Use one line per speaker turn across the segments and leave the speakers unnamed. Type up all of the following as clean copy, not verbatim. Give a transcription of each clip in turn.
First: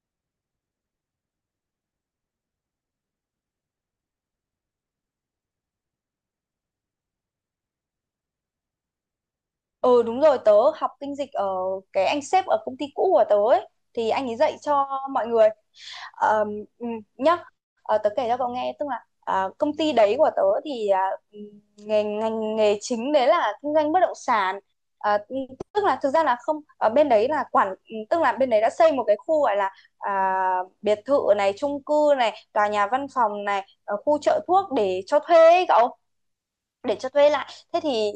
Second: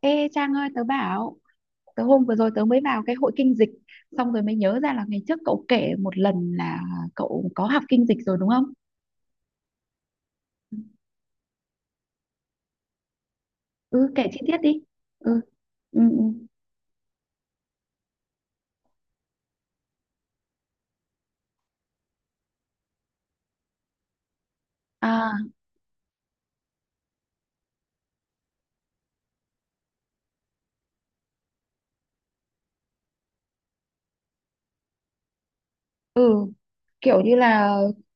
Ê Trang ơi, tớ bảo. Tớ hôm vừa rồi tớ mới vào cái hội kinh dịch. Xong rồi mới nhớ ra là ngày trước cậu kể một lần là cậu có học kinh dịch rồi, đúng không?
Ừ, đúng rồi, tớ học kinh dịch ở cái anh sếp ở công ty cũ của tớ ấy, thì
Ừ, kể
anh ấy
chi tiết
dạy
đi.
cho mọi
Ừ.
người.
Ừ ừ.
Ờm, ừ, Nhá. Tớ kể cho cậu nghe, tức là công ty đấy của tớ thì, ừ, ngành nghề chính đấy là kinh doanh bất động sản. À,
À,
ừ, Tức là thực ra là không, ở bên đấy là quản, tức là bên đấy đã xây một cái khu, gọi là à, biệt thự này, chung cư này, tòa nhà văn phòng này, khu chợ thuốc để cho thuê ấy cậu,
ừ,
để cho
kiểu
thuê
như
lại,
là
thế thì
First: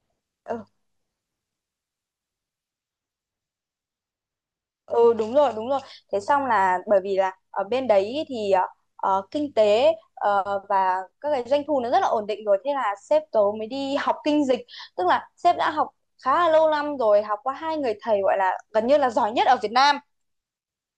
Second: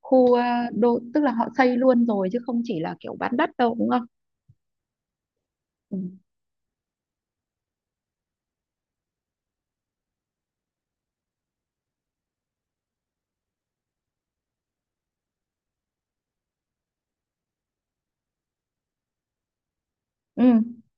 khu
ừ,
đô. Tức là họ xây luôn rồi chứ không chỉ là kiểu bán đất đâu, đúng không?
ừ, đúng rồi, đúng rồi.
Ừ.
Thế xong là bởi vì là ở bên đấy ý thì kinh tế và các cái doanh thu nó rất là ổn định rồi, thế là sếp tớ mới đi học kinh dịch. Tức là sếp đã học khá là lâu năm rồi, học qua hai người thầy gọi là gần như là giỏi nhất ở Việt Nam,
Ừ.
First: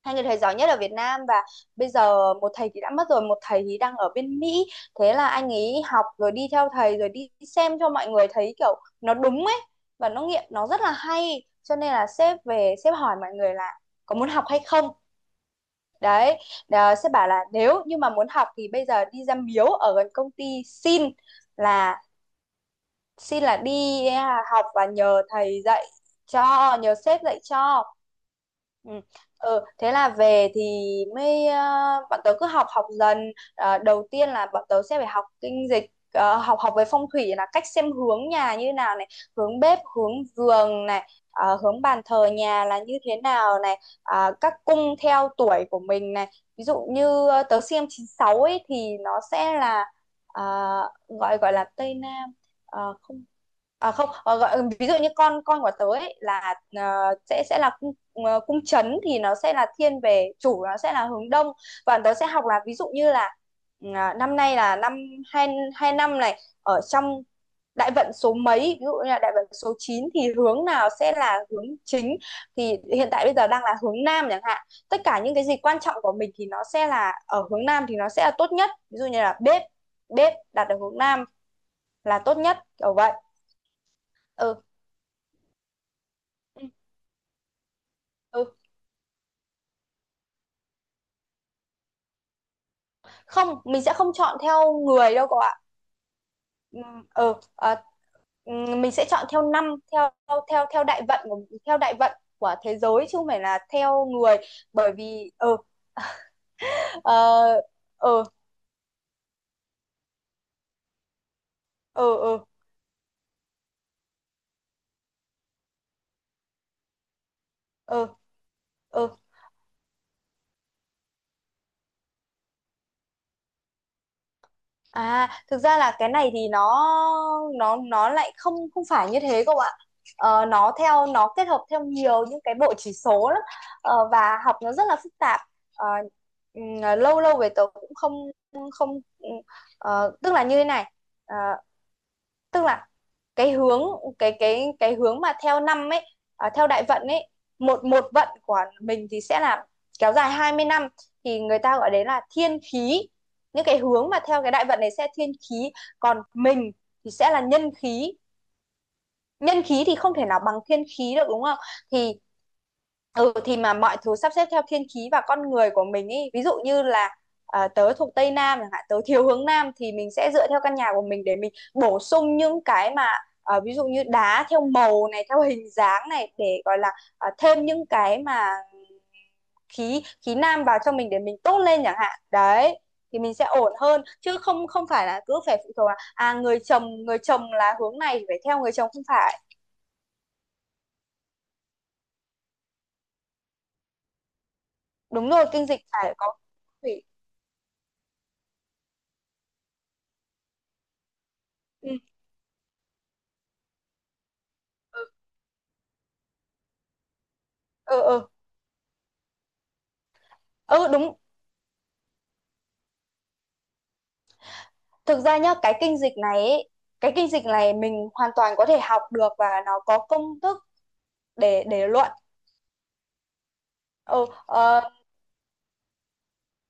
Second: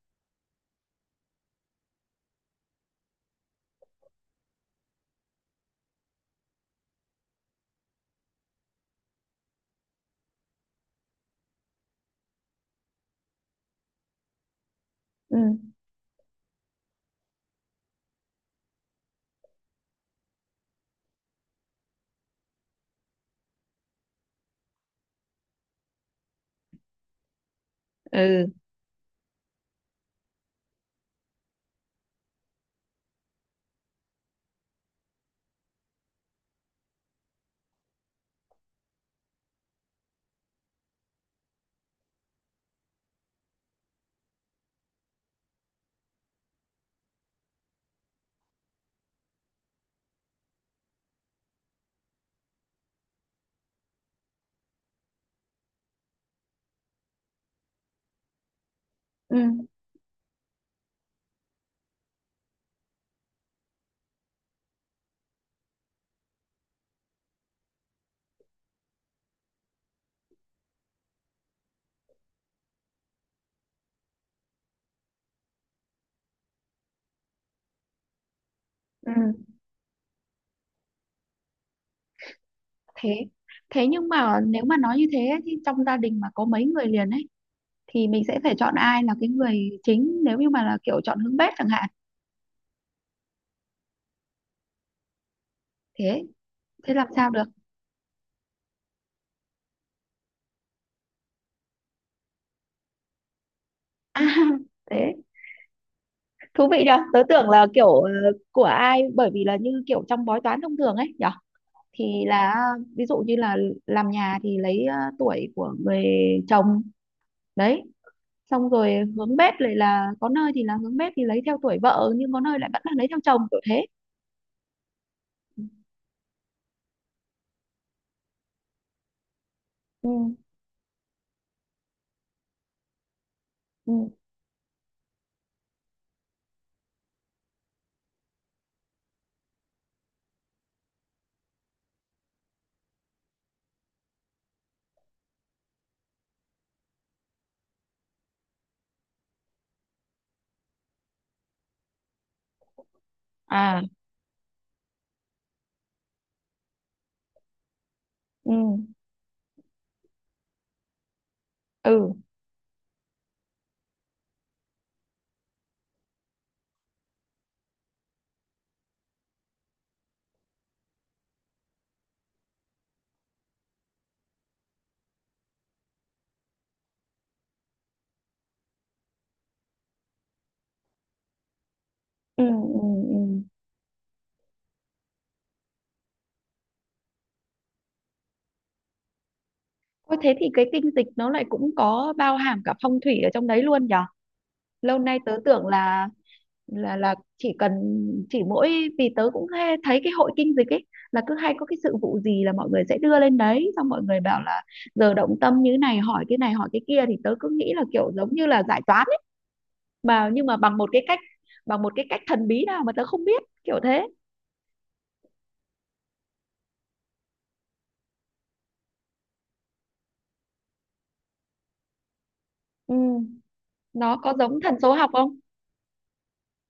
hai người thầy giỏi nhất ở Việt Nam, và bây giờ một thầy thì đã mất rồi, một thầy thì đang ở bên Mỹ. Thế là anh ấy học rồi đi theo thầy, rồi đi xem cho mọi người thấy kiểu nó đúng ấy, và nó nghiệm nó rất là hay, cho nên là sếp về sếp hỏi mọi người là có muốn học hay không,
Ừ.
đấy. Sếp bảo là nếu như mà muốn học thì bây giờ đi ra miếu ở gần công ty xin là, đi học và nhờ thầy dạy cho, nhờ sếp dạy cho.
Ừ.
Ừ. Ừ, thế là về thì mới bọn tớ cứ học, dần. Ờ, Đầu tiên là bọn tớ sẽ phải học kinh dịch, học, về phong thủy là cách xem hướng nhà như nào này, hướng bếp hướng giường này, hướng bàn thờ nhà là như thế nào này, các cung theo tuổi của mình này. Ví dụ như tớ xem chín sáu ấy thì nó sẽ là ờ, gọi, gọi là Tây Nam. Không, không, gọi, ví dụ như con của tớ ấy là sẽ, là cung, cung trấn thì nó
Ừ.
sẽ là thiên về chủ, nó sẽ là hướng đông. Và tớ sẽ học là ví dụ như là, năm nay là năm hai hai, năm này ở trong đại vận số mấy, ví dụ như là đại vận số 9 thì hướng nào sẽ là hướng chính, thì hiện tại bây giờ đang là hướng nam chẳng hạn. Tất cả những cái gì quan trọng của mình thì nó sẽ là ở hướng nam, thì nó sẽ là tốt nhất, ví dụ như là
Ừ.
bếp bếp đặt ở hướng nam là tốt nhất, kiểu vậy.
Thế Thế nhưng mà
Ừ.
nếu mà nói như thế ấy, thì trong gia đình mà có mấy
Ừ.
người liền ấy, thì mình sẽ
Ừ.
phải chọn ai là cái người chính nếu như mà là kiểu chọn hướng bếp chẳng hạn.
Không, mình sẽ không chọn theo người đâu cậu ạ.
Thế thế làm
Ừm,
sao
ừ
được?
à, mình sẽ chọn theo năm, theo, đại vận của, theo đại vận của thế giới, chứ không phải là theo
À,
người. Bởi
thế
vì. Ừ
thú vị nhờ. Tớ
ờ
tưởng là kiểu
ờ
của ai, bởi vì là như kiểu trong bói toán thông thường ấy nhở.
ờ
Thì
ờ
là ví dụ như là làm nhà thì lấy tuổi của người chồng đấy.
ờ
Xong rồi
ờ
hướng bếp lại là có nơi thì là hướng bếp thì lấy theo tuổi vợ, nhưng có nơi lại vẫn là lấy theo chồng kiểu thế.
À, thực ra là cái này thì nó, nó lại không, phải như thế cậu ạ.
Ừ,
Nó theo, nó kết hợp theo nhiều những cái bộ chỉ số lắm.
ừ.
Và học nó rất là phức tạp. Ờ, Lâu lâu về tớ cũng không, không ừm, tức là như thế này. Ờ, Tức là cái hướng, cái hướng mà theo năm ấy, theo đại vận ấy, một một vận của mình thì sẽ là kéo dài 20 năm, thì người ta gọi đấy là thiên khí. Những cái
À,
hướng mà theo cái đại vận này sẽ thiên khí, còn mình thì sẽ là nhân khí.
ừ,
Nhân khí thì không thể nào bằng thiên khí được, đúng không? Thì,
ừ,
Thì mà mọi thứ sắp xếp theo thiên khí và con người của mình ý. Ví dụ như là tớ thuộc Tây Nam chẳng hạn, tớ thiếu hướng Nam, thì mình sẽ dựa theo căn nhà của mình để mình bổ sung những cái mà, ví dụ như đá theo màu này, theo hình dáng này, để gọi là thêm những cái mà khí, nam vào cho mình để mình tốt lên chẳng hạn.
ừ,
Đấy,
ừ.
thì mình
Ừ.
sẽ ổn hơn, chứ không, phải là cứ phải phụ thuộc là người chồng, là hướng này thì phải theo người chồng, không phải.
Ôi thế thì cái kinh dịch nó lại cũng có bao hàm cả phong thủy ở trong đấy luôn nhở? Lâu nay
Đúng
tớ
rồi,
tưởng
kinh dịch
là
phải có
là
thủy.
là chỉ mỗi vì tớ cũng hay thấy cái hội kinh dịch ấy là cứ hay có cái
Ừ.
sự vụ gì là mọi người sẽ đưa lên đấy, xong mọi người bảo là
Ừ.
giờ động tâm như này hỏi cái kia thì tớ cứ nghĩ là
Ừ.
kiểu
Ừ.
giống như là giải toán ấy, mà nhưng mà
Ừ, đúng.
bằng một cái cách thần bí nào mà tớ không biết kiểu thế.
Thực ra nhá, cái kinh dịch này ấy, cái kinh dịch này mình hoàn toàn có thể học được và nó có công thức để, luận.
Ừ. Nó
Ừ,
có giống thần số học không?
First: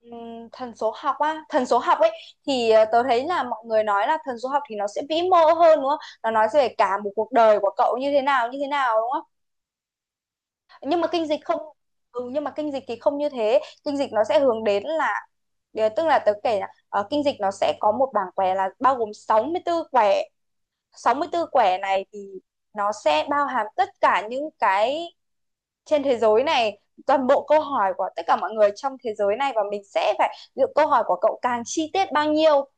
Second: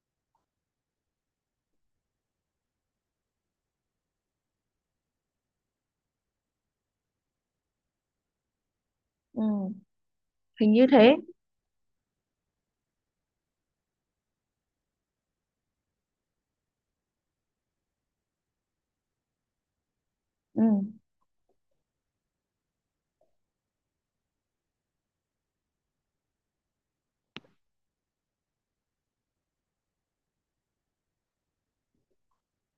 thần số học á, thần số học ấy thì tớ thấy là mọi người nói là thần số học thì nó sẽ vĩ mô hơn, đúng không? Nó nói về cả một cuộc đời của cậu như thế nào, như thế nào, đúng không?
Ừ. Hình như
Nhưng mà
thế.
kinh dịch không, nhưng mà kinh dịch thì không như thế, kinh dịch nó sẽ hướng đến là, tức là tớ kể là kinh dịch nó sẽ có một bảng quẻ là bao gồm 64 quẻ,
Ừ.
64 quẻ này thì nó sẽ bao hàm tất cả những cái trên thế giới này, toàn bộ câu hỏi của tất cả mọi người trong thế giới này, và mình sẽ phải lựa câu hỏi của cậu càng chi tiết bao nhiêu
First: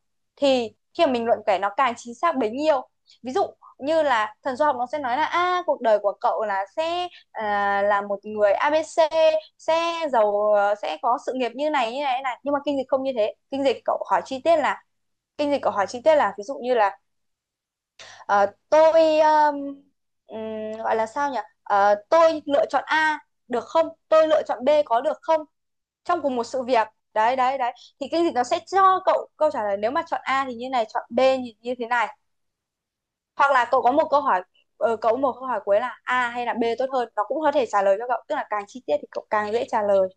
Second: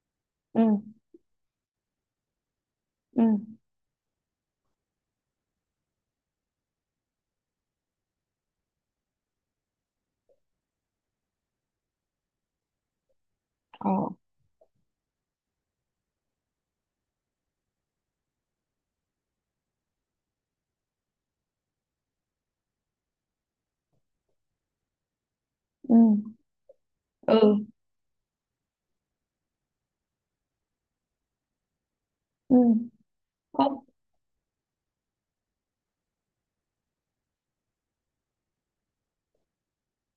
Ừ.
thì khi mà mình luận kể nó càng chính xác bấy nhiêu.
Ừ.
Ví dụ như là thần số học nó sẽ nói là, a, cuộc đời của cậu là sẽ, là một người a ABC, sẽ giàu, sẽ có sự nghiệp như này, như này, như này, nhưng mà kinh dịch không như thế. Kinh dịch
Ờ.
cậu hỏi chi tiết là, kinh dịch cậu hỏi chi tiết là ví dụ như là, Ờ, tôi, gọi là sao nhỉ? Tôi lựa chọn A được không? Tôi lựa chọn B có được không?
Ừ.
Trong cùng một sự việc. Đấy,
Ừ
đấy, đấy. Thì cái gì nó sẽ cho cậu câu trả lời, nếu mà chọn A thì như này, chọn B như, như thế này.
ừ.
Hoặc là cậu
Không.
có một câu hỏi, cậu có một câu hỏi cuối là A hay là B tốt hơn, nó cũng có thể trả lời cho cậu, tức là càng chi tiết thì cậu càng dễ trả lời.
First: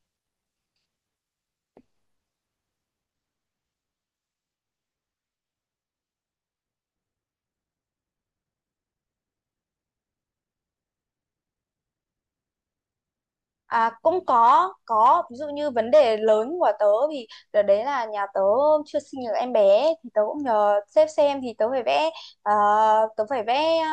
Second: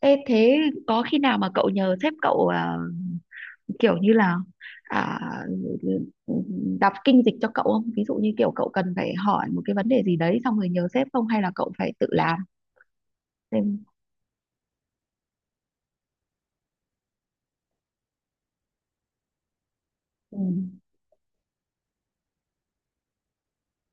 Ê, thế có khi nào mà cậu nhờ sếp cậu à, kiểu như là, à, đọc kinh dịch cho cậu không, ví dụ như kiểu cậu cần phải hỏi một cái vấn đề gì đấy xong rồi nhờ sếp, không hay là cậu phải tự làm? Nên-
À, cũng có, ví dụ như vấn đề lớn của tớ thì đợt đấy là nhà tớ chưa sinh được em bé, thì tớ
ừ,
cũng nhờ sếp xem, thì tớ phải vẽ, ờ, tớ phải vẽ,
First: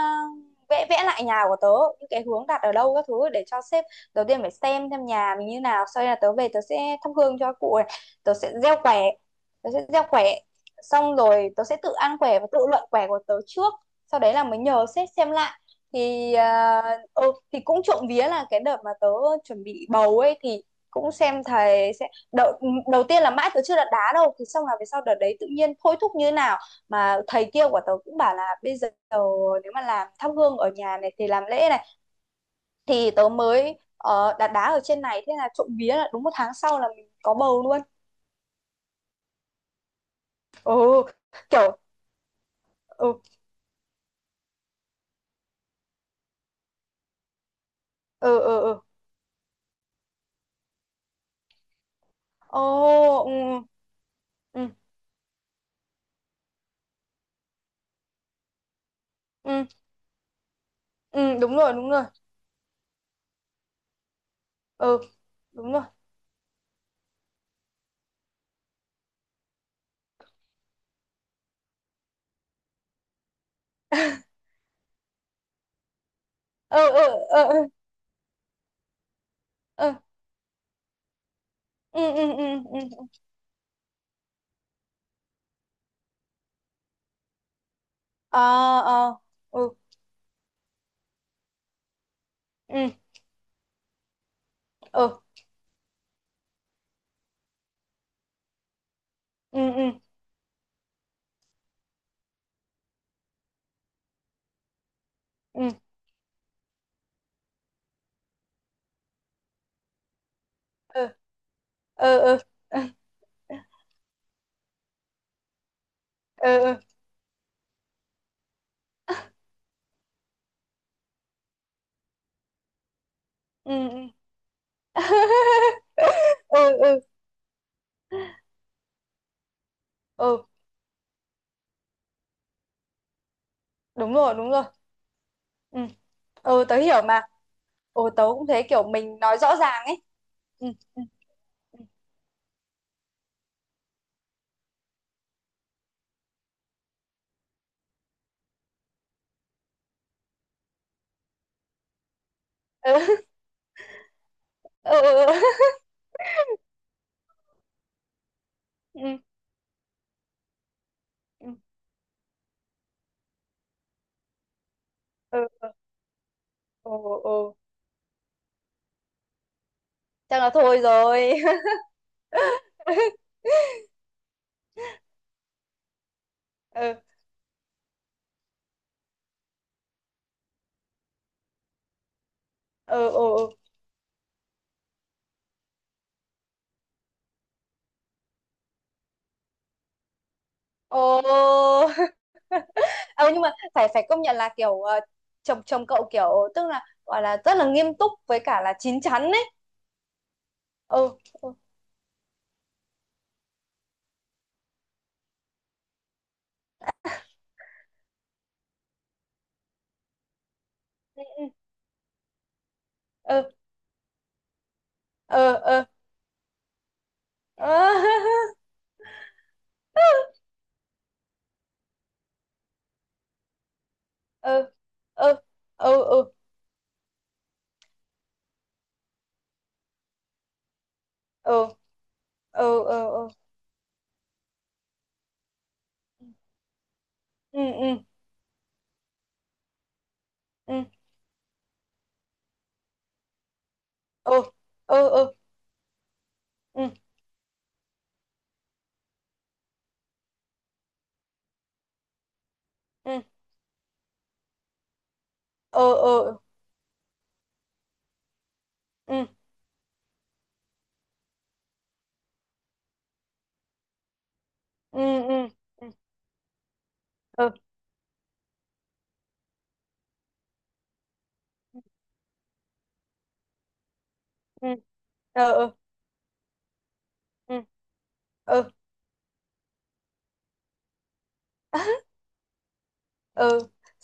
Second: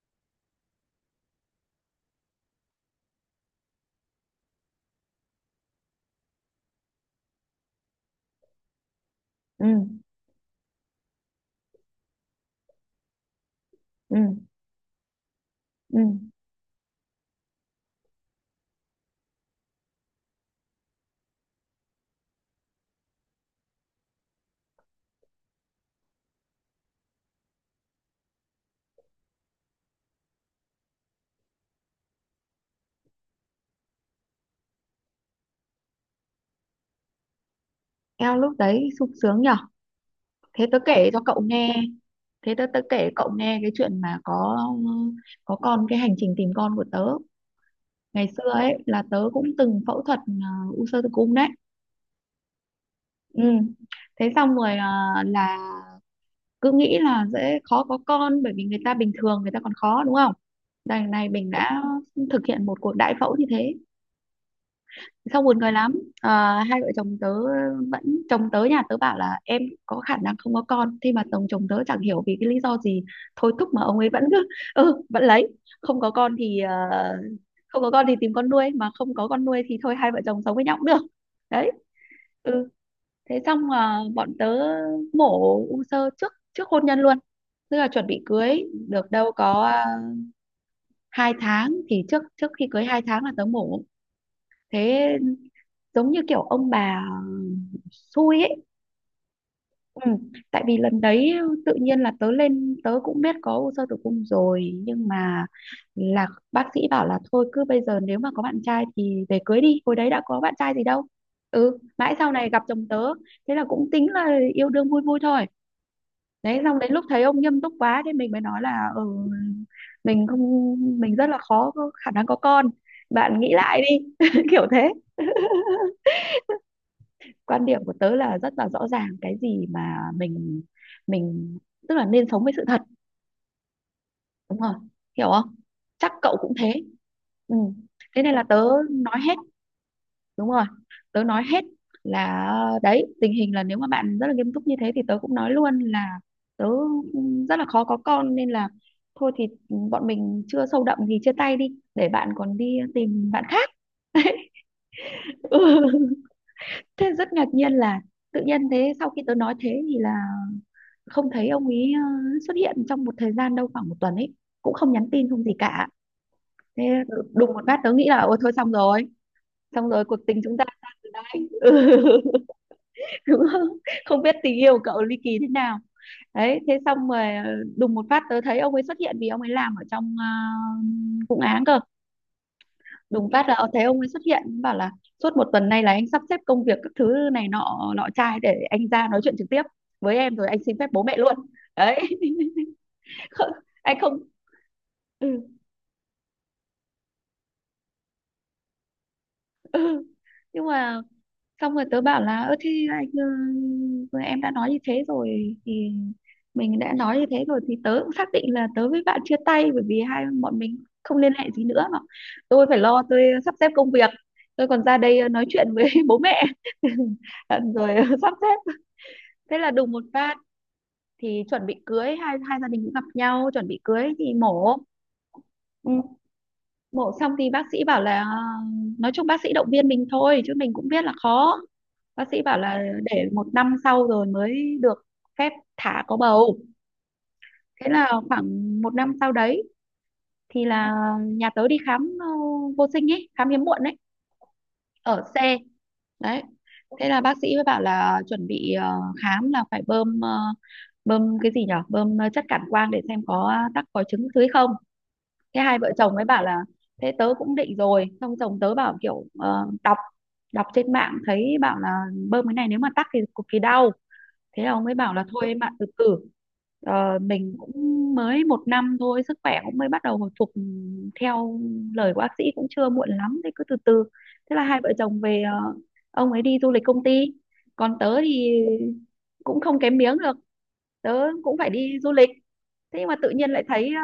vẽ, lại nhà của tớ, những cái hướng đặt ở đâu các thứ để cho sếp, đầu tiên phải xem nhà mình như nào. Sau đây là tớ về, tớ sẽ thắp hương cho cụ này, tớ sẽ gieo quẻ,
ừ,
tớ sẽ gieo quẻ xong rồi tớ sẽ tự ăn quẻ và tự luận quẻ của tớ trước,
ừ,
sau đấy là mới nhờ sếp xem lại
ừ.
thì, thì cũng trộm vía là cái đợt mà tớ chuẩn bị bầu ấy thì cũng xem thầy sẽ, đầu tiên là mãi tớ chưa đặt đá đâu, thì xong là về sau đợt đấy tự nhiên thôi thúc như thế nào mà thầy kia của tớ cũng bảo là bây giờ, nếu mà làm thắp hương ở nhà này thì làm lễ này, thì tớ mới đặt đá ở trên này, thế là trộm vía là đúng một tháng sau là mình có bầu luôn.
Eo lúc đấy sung sướng nhở. Thế
Ừ,
tớ kể cho cậu
kiểu.
nghe, thế tớ tớ kể
Ừ.
cậu nghe cái chuyện mà có con, cái hành trình tìm con của tớ. Ngày
Ừ.
xưa
Ừ.
ấy
Ừ.
là tớ cũng từng phẫu thuật, à, u xơ tử cung đấy.
Ồ. Ừ.
Ừ. Thế xong
Ừ.
rồi là cứ nghĩ là dễ khó có con bởi vì người ta bình thường người ta
Ừ.
còn khó, đúng không? Đằng này
Ừ,
mình
đúng rồi,
đã
đúng rồi.
thực hiện một cuộc đại phẫu như thế.
Ừ,
Xong buồn cười
đúng rồi.
lắm. Ờ, hai vợ chồng tớ vẫn Chồng tớ, nhà tớ bảo là em có khả năng không có con, thế mà chồng chồng tớ chẳng hiểu vì cái lý do gì thôi thúc mà ông ấy vẫn cứ ừ vẫn lấy. Không có con thì ờ,
Ừ. Ừ. Ừ. Ừ.
Không có con thì tìm con nuôi, mà không có con nuôi thì
Ừ.
thôi hai vợ chồng sống với nhau cũng được. Đấy.
Ừ. Ừ. Ừ.
Ừ,
Ừ.
thế xong à, bọn tớ mổ u xơ trước trước hôn nhân luôn, tức là chuẩn bị
Ờ.
cưới được
Ờ.
đâu có
Ừ.
à, 2 tháng. Thì trước trước khi cưới
Ừ.
2 tháng là tớ mổ. Thế
Ừ.
giống như kiểu ông bà xui ấy.
Ừ. Ừ.
Ừ. Tại vì lần đấy tự nhiên là tớ lên, tớ cũng biết có u xơ tử cung rồi nhưng mà
Ừ.
là bác sĩ bảo là thôi cứ bây giờ nếu mà có bạn trai thì về cưới đi, hồi đấy đã có bạn trai gì đâu. Ừ, mãi
Ừ. Ừ.
sau
Ừ.
này gặp chồng tớ, thế là cũng tính là yêu đương vui vui thôi.
Ừ.
Đấy
Ừ. Ừ.
xong đến lúc thấy ông nghiêm túc quá thì mình mới nói là ừ, mình không mình rất là khó có khả năng có con, bạn nghĩ
Ừ.
lại đi kiểu thế.
Ừ. Ừ. Ừ.
Quan điểm của tớ là rất là rõ ràng, cái gì mà
Ừ.
mình tức là nên sống với sự thật.
Đúng rồi, đúng
Đúng
rồi.
không? Hiểu không?
Ừ.
Chắc cậu cũng
Ừ,
thế.
tớ hiểu mà.
Ừ.
Ừ, tớ
Thế nên là
cũng
tớ
thế, kiểu mình
nói hết.
nói rõ ràng ấy.
Đúng rồi.
Ừ.
Tớ nói hết là đấy, tình hình là nếu mà bạn rất là nghiêm túc như thế thì tớ cũng nói luôn là tớ rất là khó có con, nên là thôi thì bọn mình chưa sâu đậm thì chia tay đi để bạn còn đi
Ừ.
tìm bạn khác.
Ừ. Ừ. Ừ.
Ừ. Thế rất ngạc nhiên là tự nhiên thế sau
Ừ.
khi tớ nói thế thì là không
Ừ.
thấy ông ấy xuất hiện trong một thời gian, đâu khoảng một tuần ấy, cũng không nhắn tin không gì
Ừ.
cả. Thế
Ừ. Ừ.
đùng một phát tớ nghĩ là ôi thôi xong rồi, xong rồi cuộc
Chắc
tình
là
chúng ta
thôi
ra từ
rồi.
đây đúng không? Không biết tình yêu của cậu ly kỳ thế nào. Đấy thế
Ừ.
xong rồi, đùng một phát tớ thấy ông ấy xuất hiện vì ông ấy làm ở trong, vụ án cơ.
Ừ.
Đùng
Ừ.
phát
Ừ.
là thấy ông ấy xuất hiện bảo là suốt một tuần nay là anh sắp xếp công việc các thứ này nọ nọ trai để anh ra nói chuyện trực tiếp với em, rồi anh xin phép bố mẹ luôn.
Ồ.
Đấy.
Ừ, nhưng mà
Không-
phải
anh
phải
không.
công nhận là kiểu
Ừ,
chồng chồng cậu kiểu, tức là gọi là rất là nghiêm túc với cả là chín chắn ấy.
ừ. Nhưng mà
Ừ. Ừ.
xong rồi tớ bảo là ơ thế anh ừ, vừa em đã nói như thế rồi thì mình đã nói như thế rồi thì tớ cũng xác định là tớ với bạn chia tay, bởi vì hai bọn mình không liên hệ gì nữa mà. Tôi phải lo, tôi
Ừ.
sắp xếp công việc, tôi còn ra đây nói
Ừ. Ừ.
chuyện với
Ừ.
bố mẹ
Ừ.
rồi sắp xếp. Thế là đùng một phát thì chuẩn bị cưới, hai hai gia đình cũng gặp nhau chuẩn bị cưới thì mổ.
Ừ. Ừ.
Ừ,
Ừ.
mổ xong thì bác sĩ bảo là nói chung bác sĩ động viên mình thôi chứ mình cũng biết là khó.
Ừ.
Bác sĩ bảo là
Ừ. Ừ. Ừ.
để một năm sau rồi mới được phép thả có bầu.
Ừ. Ừ.
Thế
Ừ.
là khoảng một năm sau đấy thì
Ừ. Ừ.
là nhà tớ đi khám, vô sinh ấy, khám hiếm muộn ấy,
Ừ. Ừ. Ừ. Ừ. Ừ. Ừ. Ừ. Ừ. Ừ. Ừ. Ừ. Ừ.
ở
Ừ.
xe đấy.
Ừ.
Thế là bác sĩ mới bảo là chuẩn bị, khám là phải bơm, bơm cái gì nhở, bơm chất cản quang để xem có tắc, có trứng dưới không. Thế hai vợ chồng ấy bảo là thế tớ cũng định rồi, xong chồng tớ bảo kiểu đọc đọc trên mạng thấy bảo là bơm cái này nếu mà tắc thì cực kỳ đau. Thế là ông ấy bảo là thôi em ạ, từ từ. Mình cũng mới một năm thôi, sức khỏe cũng mới bắt đầu hồi phục, theo lời của bác sĩ cũng chưa muộn lắm, thế cứ từ từ. Thế là hai vợ chồng về, ông ấy đi du lịch công ty, còn tớ thì
Ừ. Ừ.
cũng không kém miếng được, tớ cũng phải đi du lịch. Thế nhưng mà tự nhiên lại
Ừ.
thấy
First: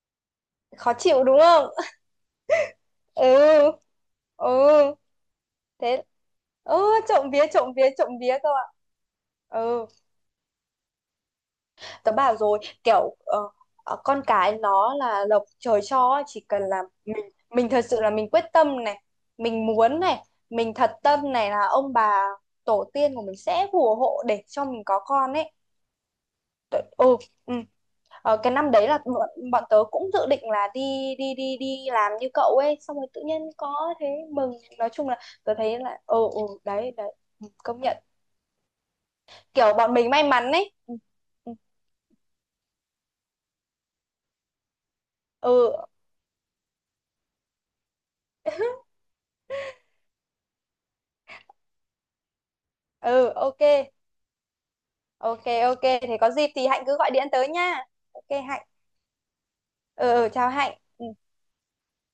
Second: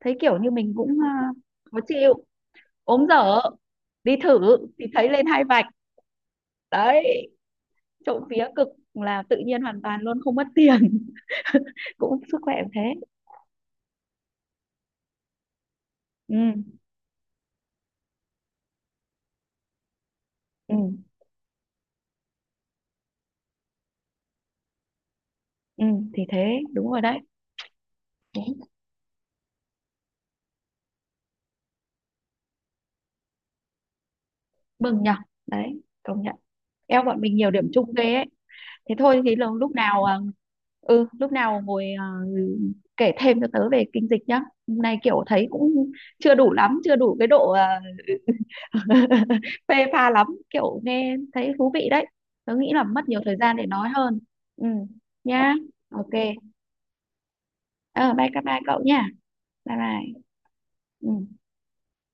thấy kiểu như mình cũng
Khó chịu đúng không?
khó chịu, ốm dở,
Ừ.
đi thử
Ừ.
thì thấy lên hai vạch.
Thế. Ừ,
Đấy,
trộm vía, trộm vía, trộm
trộm
vía
vía
cơ ạ.
cực, là tự nhiên hoàn
Ừ,
toàn luôn, không mất tiền
tớ
cũng
bảo
sức khỏe
rồi
cũng thế.
kiểu con cái nó là lộc trời cho ấy,
Ừ
chỉ cần là mình, thật sự là mình quyết tâm này, mình muốn này, mình
ừ
thật tâm này là ông bà tổ tiên của mình sẽ phù hộ để cho mình có con ấy.
ừ. Thì thế
Tớ-
đúng rồi
ừ,
đấy.
ừ. Cái
Đấy,
năm đấy là bọn, tớ cũng dự định là đi, đi đi đi làm như cậu ấy, xong rồi tự nhiên có, thế mừng. Nói
mừng
chung
nhở,
là tớ thấy
đấy
là,
công nhận,
đấy,
eo
đấy.
bọn mình
Ừ,
nhiều điểm
công
chung
nhận,
ghê ấy. Thế thôi thì
kiểu bọn mình may mắn ấy.
ừ, lúc
Ừ,
nào ngồi à, kể thêm cho tớ về kinh dịch nhá. Hôm nay kiểu thấy
ừ. Ừ.
cũng chưa đủ lắm, chưa đủ cái độ à, phê pha lắm, kiểu nghe thấy thú vị đấy. Tớ nghĩ là mất nhiều
Ừ.
thời gian
Ok.
để nói hơn. Ừ,
Ok,
nhá.
ok
Ok.
thì có dịp thì Hạnh cứ gọi điện tới nha.
Ờ Bye bye
Ok
bye
Hạnh.
cậu nha. Bye bye.
Ừ, ừ, chào Hạnh.
Ừ.
Ừ.